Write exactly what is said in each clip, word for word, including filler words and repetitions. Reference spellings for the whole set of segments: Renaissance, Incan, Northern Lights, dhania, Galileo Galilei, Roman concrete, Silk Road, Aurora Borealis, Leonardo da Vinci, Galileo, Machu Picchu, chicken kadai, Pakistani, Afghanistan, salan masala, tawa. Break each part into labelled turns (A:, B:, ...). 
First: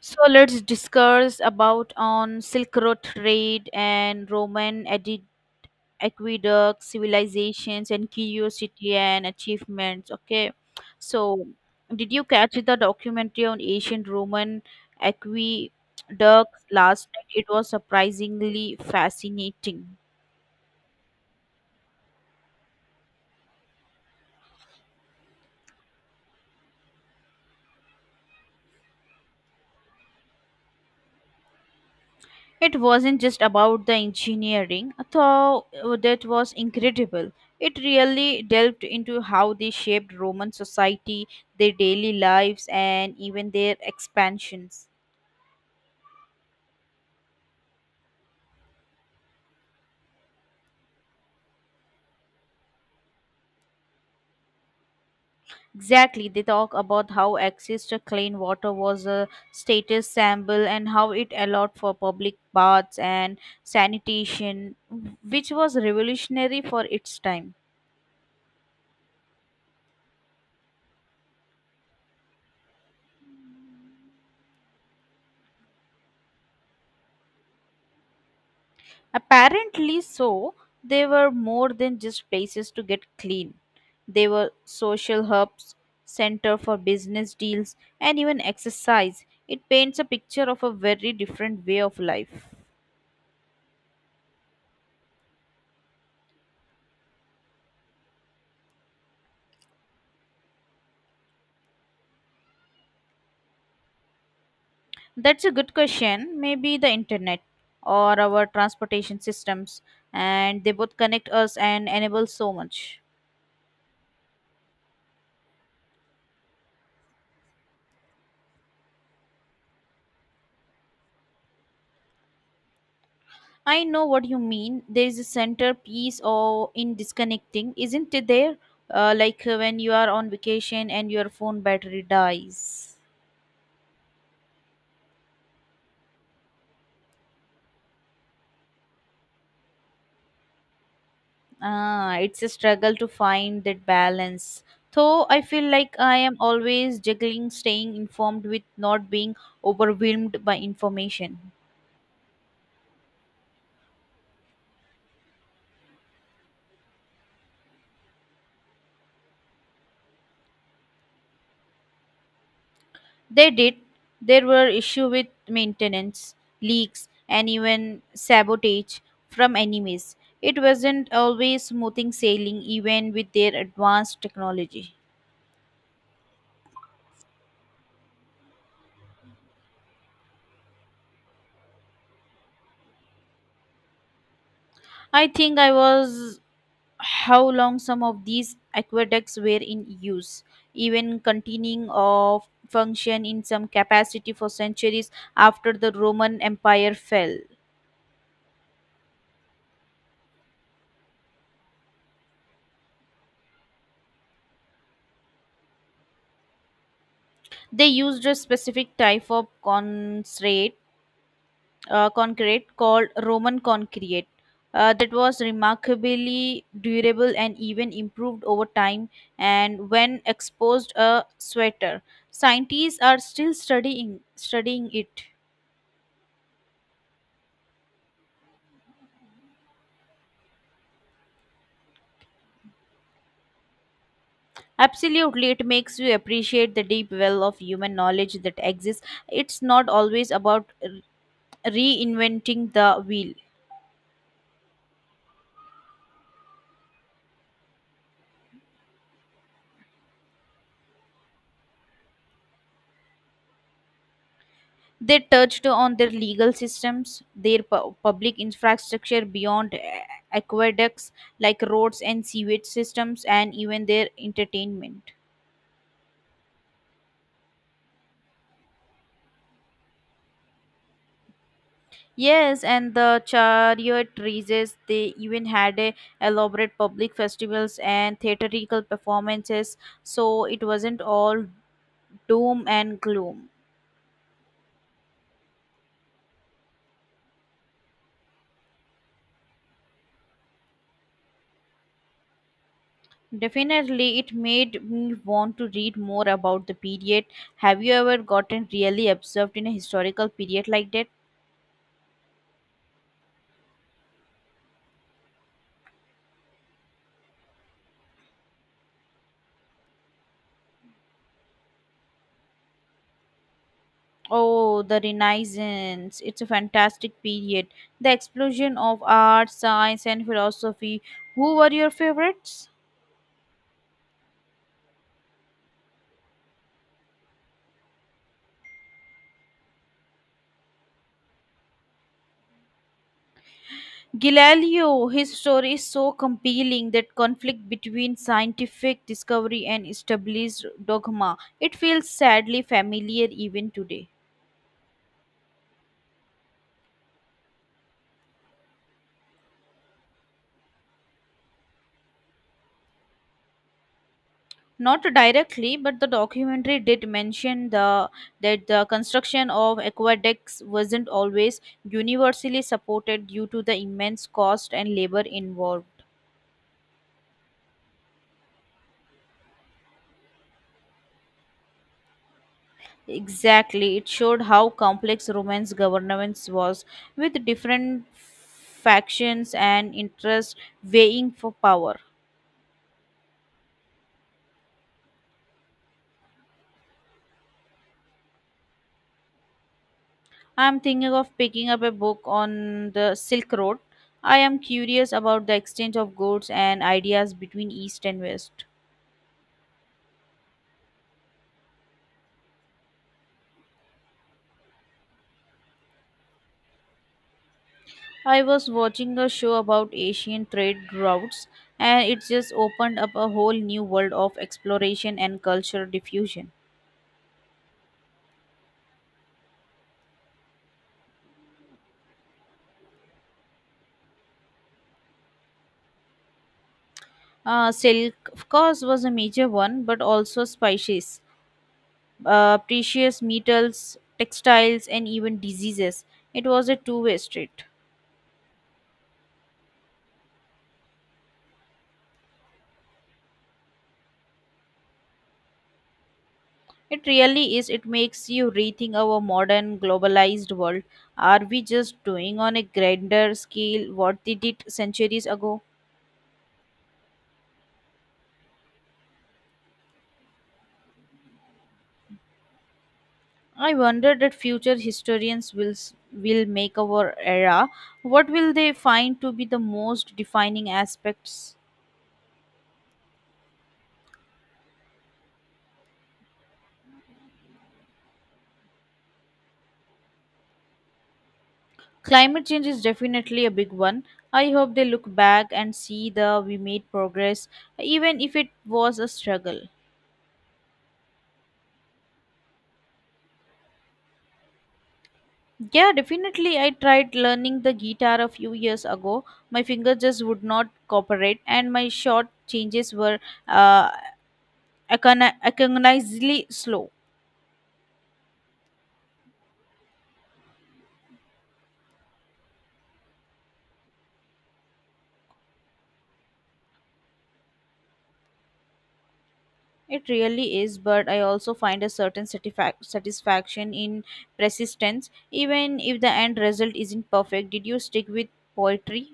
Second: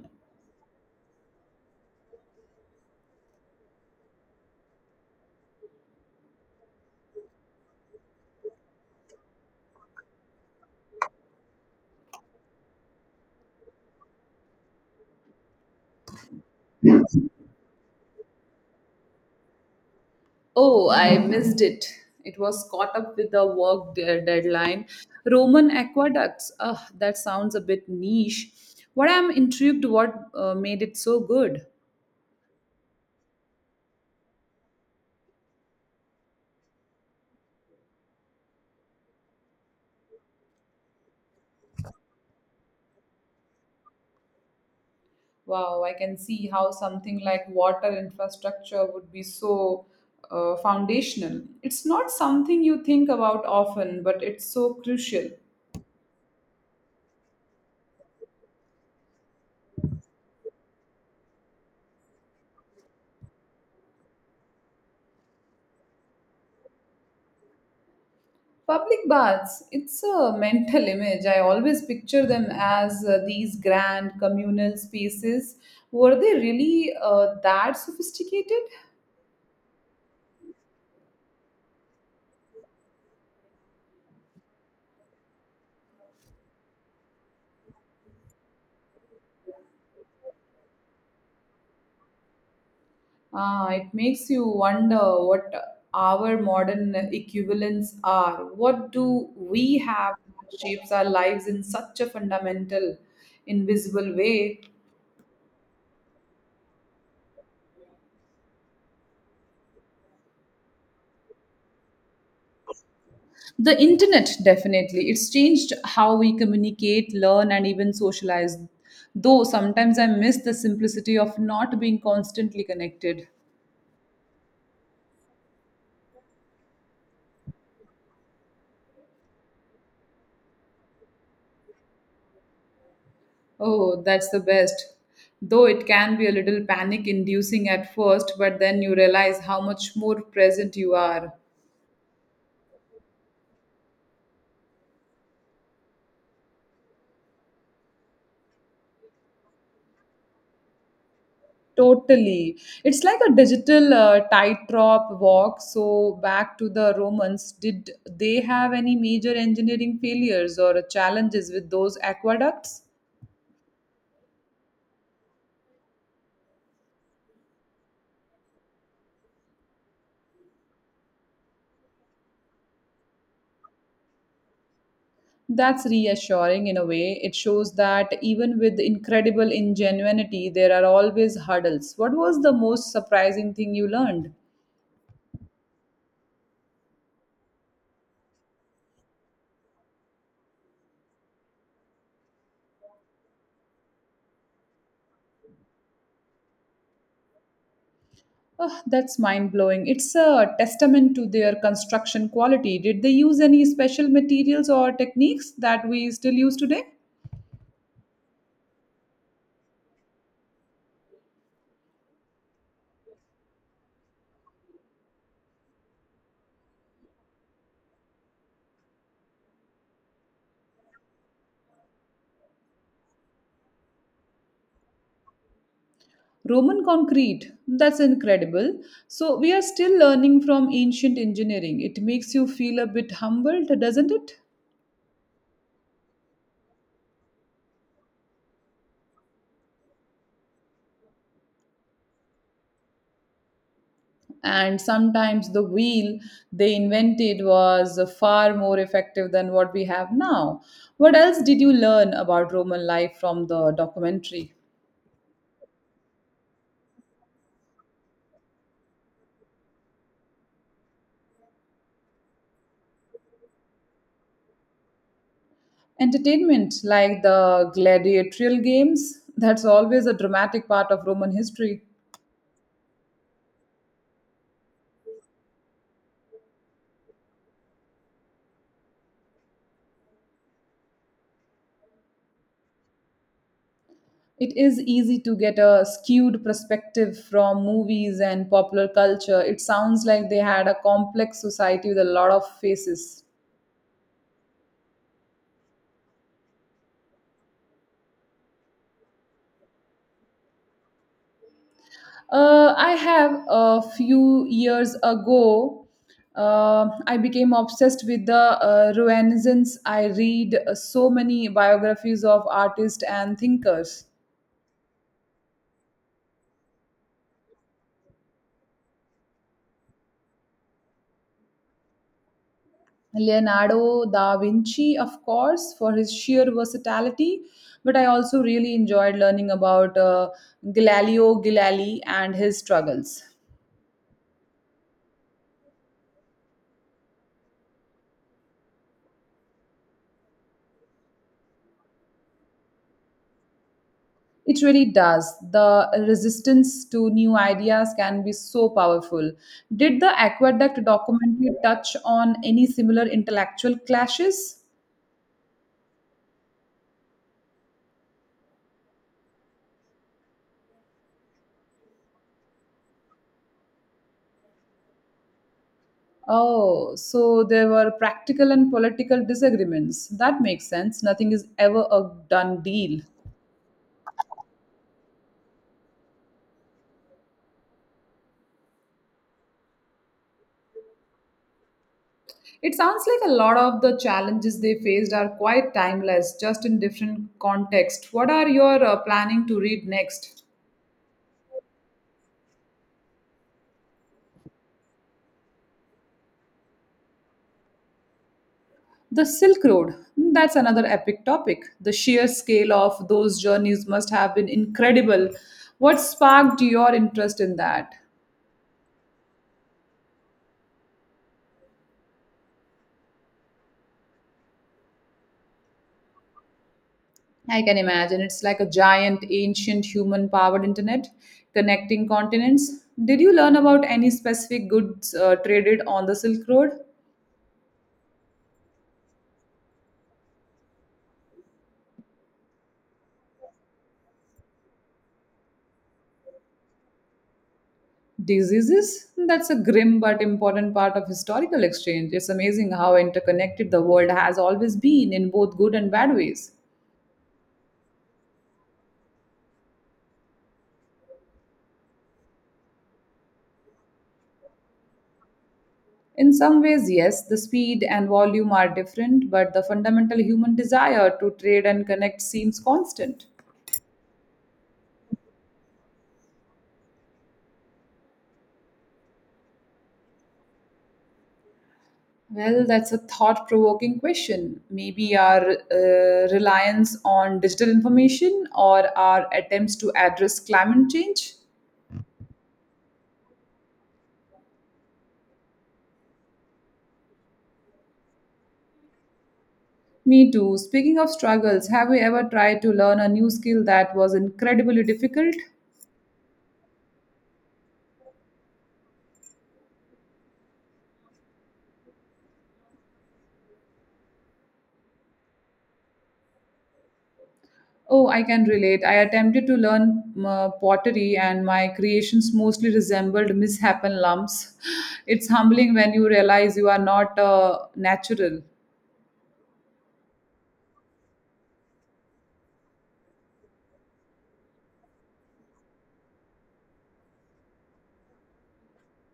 A: So let's discuss about on Silk Road trade and Roman adi- aqueduct civilizations and curiosity and achievements. Okay, so did you catch the documentary on ancient Roman aqueducts last night? It was surprisingly fascinating.
B: Oh, I missed it. It was caught up with the work de- deadline. Roman aqueducts. Ugh, that sounds a bit niche. What I'm intrigued what uh, made it so good.
A: It wasn't just about the engineering, though uh, that was incredible. It really delved into how they shaped Roman society, their daily lives, and even their expansions.
B: Wow, I can see how something like water infrastructure would be so uh, foundational. It's not something you think about often, but it's so crucial.
A: Exactly, they talk about how access to clean water was a status symbol and how it allowed for public baths and sanitation, which was revolutionary for its time.
B: Public baths, it's a mental image. I always picture them as uh, these grand communal spaces. Were they really uh, that sophisticated?
A: Apparently so, they were more than just places to get clean. They were social hubs, center for business deals, and even exercise. It paints a picture of a very different way of life.
B: Ah, it makes you wonder what our modern equivalents are. What do we have that shapes our lives in such a fundamental, invisible way?
A: That's a good question. Maybe the internet or our transportation systems, and they both connect us and enable so much.
B: The internet, definitely. It's changed how we communicate, learn, and even socialize. Though sometimes I miss the simplicity of not being constantly connected.
A: I know what you mean. There is a centerpiece or in disconnecting, isn't it there? Uh, like uh, when you are on vacation and your phone battery dies.
B: Oh, that's the best. Though it can be a little panic inducing at first, but then you realize how much more present you are.
A: Ah, it's a struggle to find that balance. Though I feel like I am always juggling staying informed with not being overwhelmed by information.
B: Totally. It's like a digital uh, tightrope walk. So, back to the Romans, did they have any major engineering failures or challenges with those aqueducts?
A: They did. There were issues with maintenance, leaks, and even sabotage from enemies. It wasn't always smoothing sailing, even with their advanced technology.
B: That's reassuring in a way. It shows that even with incredible ingenuity, there are always hurdles. What was the most surprising thing you learned?
A: I think I was how long some of these aqueducts were in use, even continuing of function in some capacity for centuries after the Roman Empire fell.
B: Oh, that's mind blowing. It's a testament to their construction quality. Did they use any special materials or techniques that we still use today?
A: They used a specific type of concrete. Uh, concrete called Roman concrete uh, that was remarkably durable and even improved over time and when exposed a sweater. Scientists are still studying studying it.
B: Roman concrete. That's incredible. So, we are still learning from ancient engineering. It makes you feel a bit humbled, doesn't it?
A: Absolutely, it makes you appreciate the deep well of human knowledge that exists. It's not always about r- reinventing the wheel.
B: And sometimes the wheel they invented was far more effective than what we have now. What else did you learn about Roman life from the documentary?
A: They touched on their legal systems, their pu- public infrastructure beyond eh, aqueducts like roads and sewage systems, and even their entertainment.
B: Entertainment, like the gladiatorial games, that's always a dramatic part of Roman history.
A: Yes, and the chariot races, they even had a elaborate public festivals and theatrical performances, so it wasn't all doom and gloom.
B: It is easy to get a skewed perspective from movies and popular culture. It sounds like they had a complex society with a lot of faces.
A: Definitely, it made me want to read more about the period. Have you ever gotten really absorbed in a historical period like that?
B: Uh, I have a few years ago. Uh, I became obsessed with the uh, Renaissance. I read uh, so many biographies of artists and thinkers.
A: Oh, the Renaissance. It's a fantastic period. The explosion of art, science, and philosophy. Who were your favorites?
B: Leonardo da Vinci, of course, for his sheer versatility, but I also really enjoyed learning about uh, Galileo Galilei and his struggles.
A: Galileo, his story is so compelling that conflict between scientific discovery and established dogma. It feels sadly familiar even today.
B: It really does. The resistance to new ideas can be so powerful. Did the Aqueduct documentary touch on any similar intellectual clashes?
A: Not directly, but the documentary did mention the that the construction of aqueducts wasn't always universally supported due to the immense cost and labor involved.
B: Oh, so there were practical and political disagreements. That makes sense. Nothing is ever a done deal.
A: Exactly, it showed how complex Roman's governance was, with different factions and interests vying for power.
B: It sounds like a lot of the challenges they faced are quite timeless, just in different context. What are your uh, planning to read next?
A: I am thinking of picking up a book on the Silk Road. I am curious about the exchange of goods and ideas between East and West.
B: The Silk Road, that's another epic topic. The sheer scale of those journeys must have been incredible. What sparked your interest in that?
A: I was watching a show about Asian trade routes, and it just opened up a whole new world of exploration and cultural diffusion.
B: I can imagine it's like a giant, ancient, human powered internet connecting continents. Did you learn about any specific goods uh, traded on the Silk Road?
A: Uh, silk, of course, was a major one, but also spices, uh, precious metals, textiles, and even diseases. It was a two way street.
B: Diseases? That's a grim but important part of historical exchange. It's amazing how interconnected the world has always been in both good and bad ways.
A: It really is. It makes you rethink our modern globalized world. Are we just doing on a grander scale what they did centuries ago?
B: In some ways, yes, the speed and volume are different, but the fundamental human desire to trade and connect seems constant.
A: I wonder that future historians will s- will make our era. What will they find to be the most defining aspects?
B: Well, that's a thought provoking question. Maybe our uh, reliance on digital information or our attempts to address climate change?
A: Climate change is definitely a big one. I hope they look back and see the we made progress, even if it was a struggle.
B: Me too. Speaking of struggles, have you ever tried to learn a new skill that was incredibly difficult?
A: Yeah, definitely. I tried learning the guitar a few years ago. My fingers just would not cooperate, and my short changes were uh, agonizingly slow.
B: Oh, I can relate. I attempted to learn uh, pottery, and my creations mostly resembled misshapen lumps. It's humbling when you realize you are not uh, natural.
A: It really is, but I also find a certain satisfac- satisfaction in persistence, even if the end result isn't perfect. Did you stick with poetry?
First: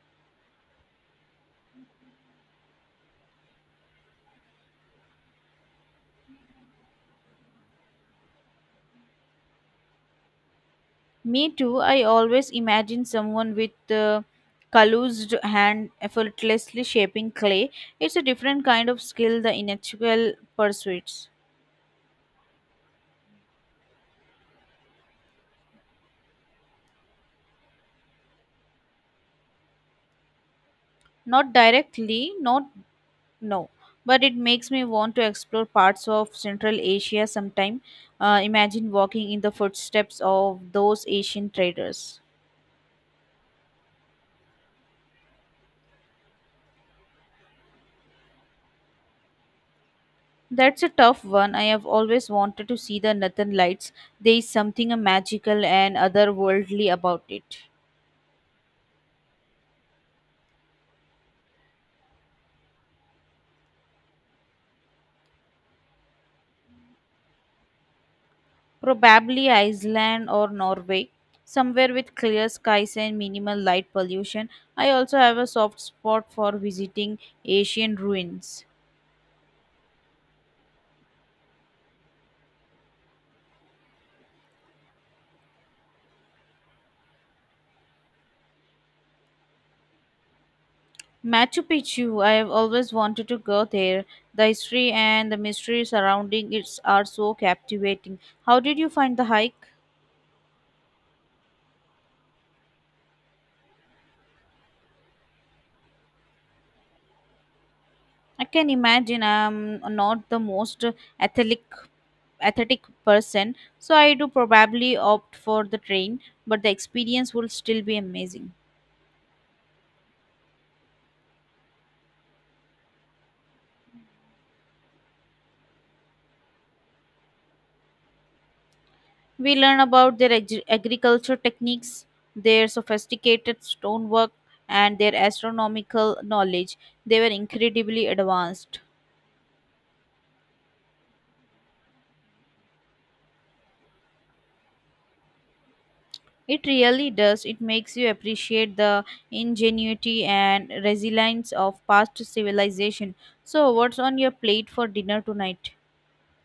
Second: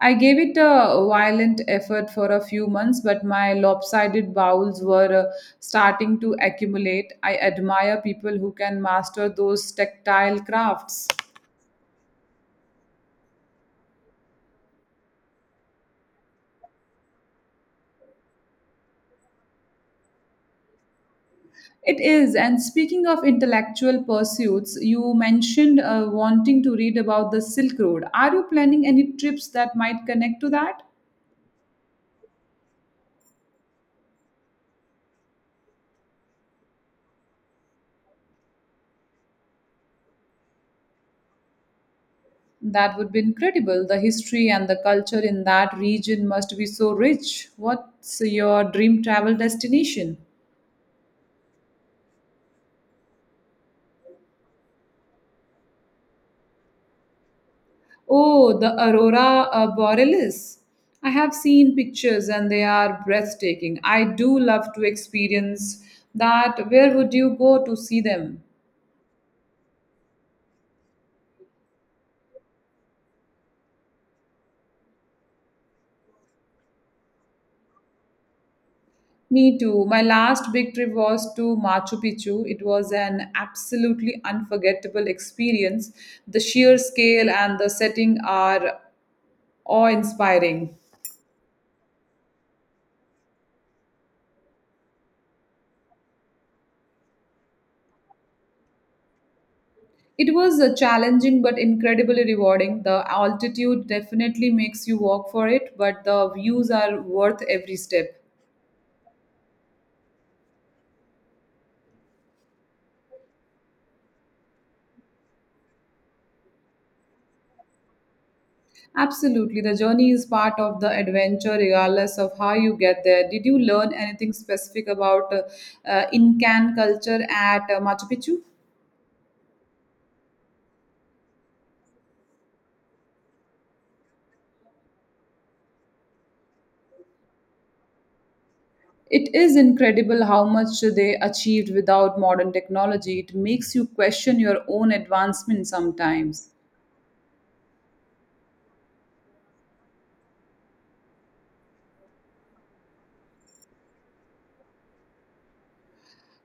B: I gave it a violent effort for a few months, but my lopsided bowels were uh, starting to accumulate. I admire people who can master those tactile crafts.
A: Me too. I always imagine someone with a calloused hand effortlessly shaping clay. It's a different kind of skill, the intellectual pursuits.
B: It is. And speaking of intellectual pursuits, you mentioned uh, wanting to read about the Silk Road. Are you planning any trips that might connect to that?
A: Not directly, not No, but it makes me want to explore parts of Central Asia sometime. Uh, imagine walking in the footsteps of those Asian traders.
B: That would be incredible. The history and the culture in that region must be so rich. What's your dream travel destination?
A: That's a tough one. I have always wanted to see the Northern Lights. There is something uh, magical and otherworldly about it.
B: Oh, the Aurora uh, Borealis. I have seen pictures and they are breathtaking. I do love to experience that. Where would you go to see them?
A: Probably Iceland or Norway, somewhere with clear skies and minimal light pollution. I also have a soft spot for visiting Asian ruins.
B: Me too. My last big trip was to Machu Picchu. It was an absolutely unforgettable experience. The sheer scale and the setting are awe inspiring.
A: Machu Picchu, I have always wanted to go there. The history and the mystery surrounding it are so captivating. How did you find the hike?
B: It was uh, challenging but incredibly rewarding. The altitude definitely makes you walk for it, but the views are worth every step.
A: I can imagine I'm not the most athletic athletic person, so I do probably opt for the train, but the experience will still be amazing.
B: Absolutely. The journey is part of the adventure, regardless of how you get there. Did you learn anything specific about uh, uh, Incan culture at uh, Machu Picchu?
A: We learn about their ag- agriculture techniques, their sophisticated stonework, and their astronomical knowledge. They were incredibly advanced.
B: It is incredible how much they achieved without modern technology. It makes you question your own advancement sometimes.
A: It really does. It makes you appreciate the ingenuity and resilience of past civilization. So, what's on your plate for dinner tonight?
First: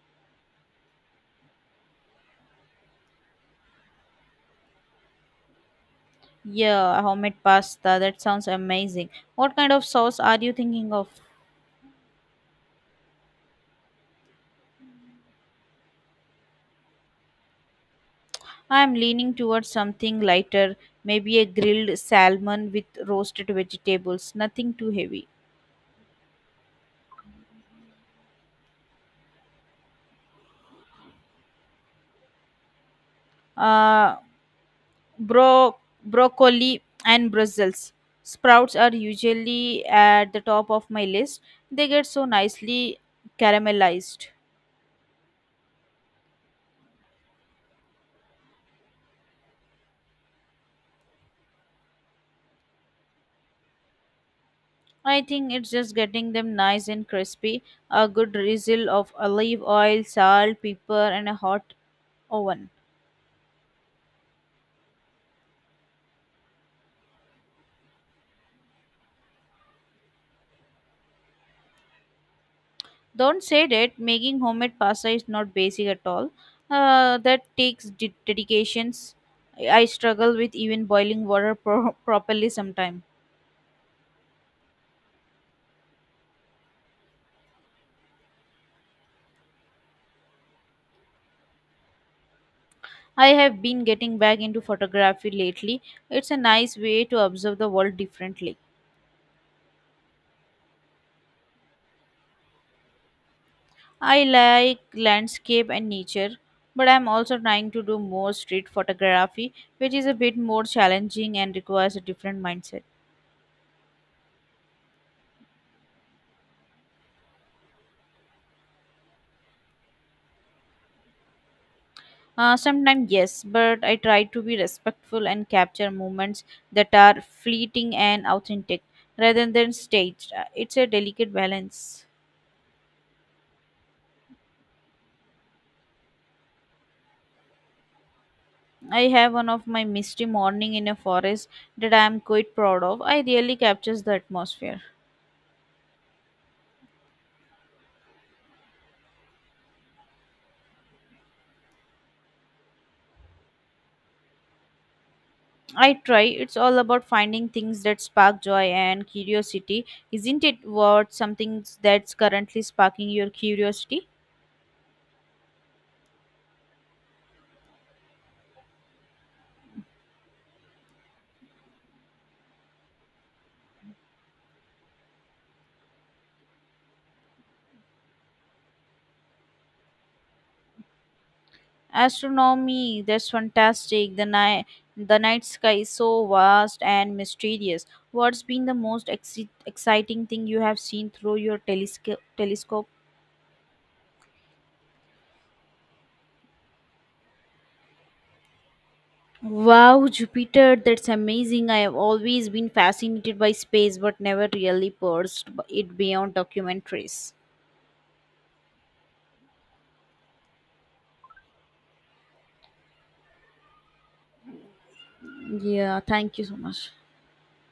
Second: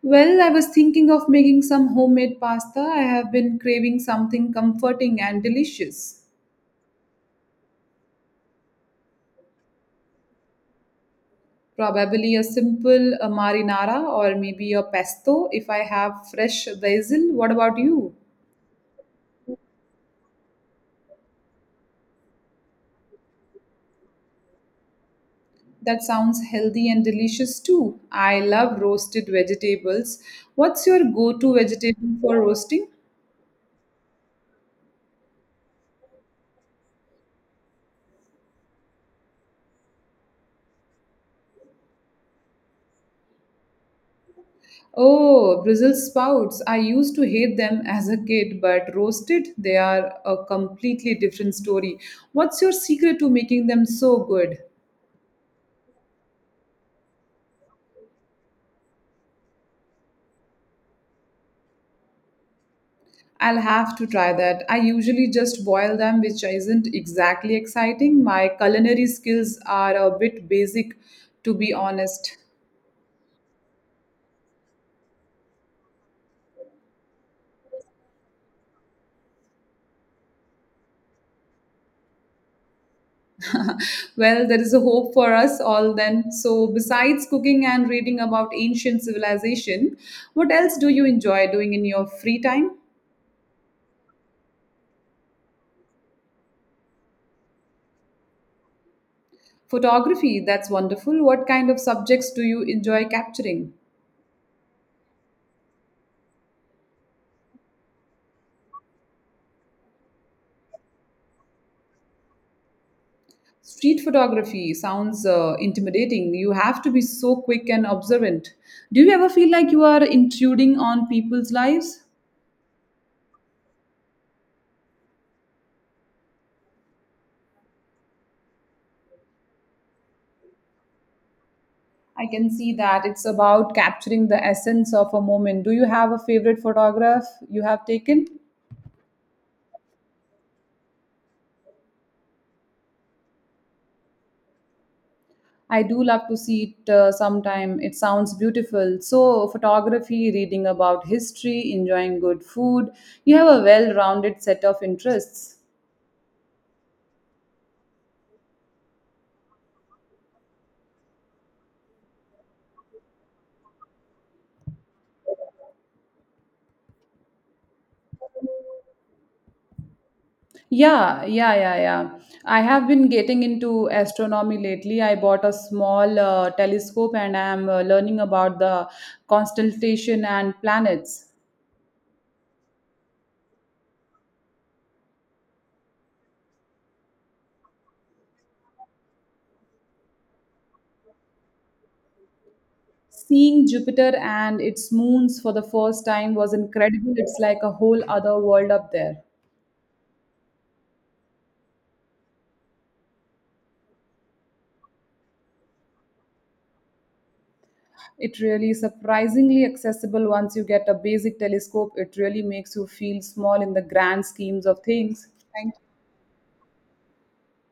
B: Well, I was thinking of making some homemade pasta. I have been craving something comforting and delicious.
A: Yeah, homemade pasta. That sounds amazing. What kind of sauce are you thinking of?
B: Probably a simple uh, marinara or maybe a pesto if I have fresh basil. What about you?
A: I am leaning towards something lighter, maybe a grilled salmon with roasted vegetables. Nothing too heavy.
B: That sounds healthy and delicious too. I love roasted vegetables. What's your go to vegetable for roasting?
A: Uh, Bro- Broccoli and Brussels sprouts are usually at the top of my list. They get so nicely caramelized.
B: Oh, Brussels sprouts. I used to hate them as a kid, but roasted, they are a completely different story. What's your secret to making them so good?
A: I think it's just getting them nice and crispy, a good drizzle of olive oil, salt, pepper, and a hot oven.
B: I'll have to try that. I usually just boil them, which isn't exactly exciting. My culinary skills are a bit basic, to be honest.
A: Don't say that making homemade pasta is not basic at all. Uh, that takes de- dedications. I I struggle with even boiling water pro- properly sometimes.
B: Well, there is a hope for us all then. So, besides cooking and reading about ancient civilization, what else do you enjoy doing in your free time?
A: I have been getting back into photography lately. It's a nice way to observe the world differently.
B: Photography, that's wonderful. What kind of subjects do you enjoy capturing?
A: I like landscape and nature, but I'm also trying to do more street photography, which is a bit more challenging and requires a different mindset.
B: Street photography sounds uh, intimidating. You have to be so quick and observant. Do you ever feel like you are intruding on people's lives?
A: Uh, sometimes, yes, but I try to be respectful and capture moments that are fleeting and authentic rather than staged. Uh, It's a delicate balance.
B: I can see that it's about capturing the essence of a moment. Do you have a favorite photograph you have taken?
A: I have one of my misty morning in a forest that I am quite proud of. I really captures the atmosphere.
B: I do love to see it uh, sometime. It sounds beautiful. So, photography, reading about history, enjoying good food. You have a well rounded set of interests.
A: I try. It's all about finding things that spark joy and curiosity. Isn't it what something that's currently sparking your curiosity?
B: Yeah, yeah, yeah, yeah. I have been getting into astronomy lately. I bought a small uh, telescope and I am uh, learning about the constellation and planets.
A: Astronomy, that's fantastic. The night the night sky is so vast and mysterious. What's been the most exci- exciting thing you have seen through your telescope telescope?
B: Seeing Jupiter and its moons for the first time was incredible. It's like a whole other world up there.
A: Wow, Jupiter, that's amazing. I have always been fascinated by space but never really pursued it beyond documentaries.
B: It really is surprisingly accessible once you get a basic telescope. It really makes you feel small in the grand schemes of things. Thank
A: Yeah, thank you so much.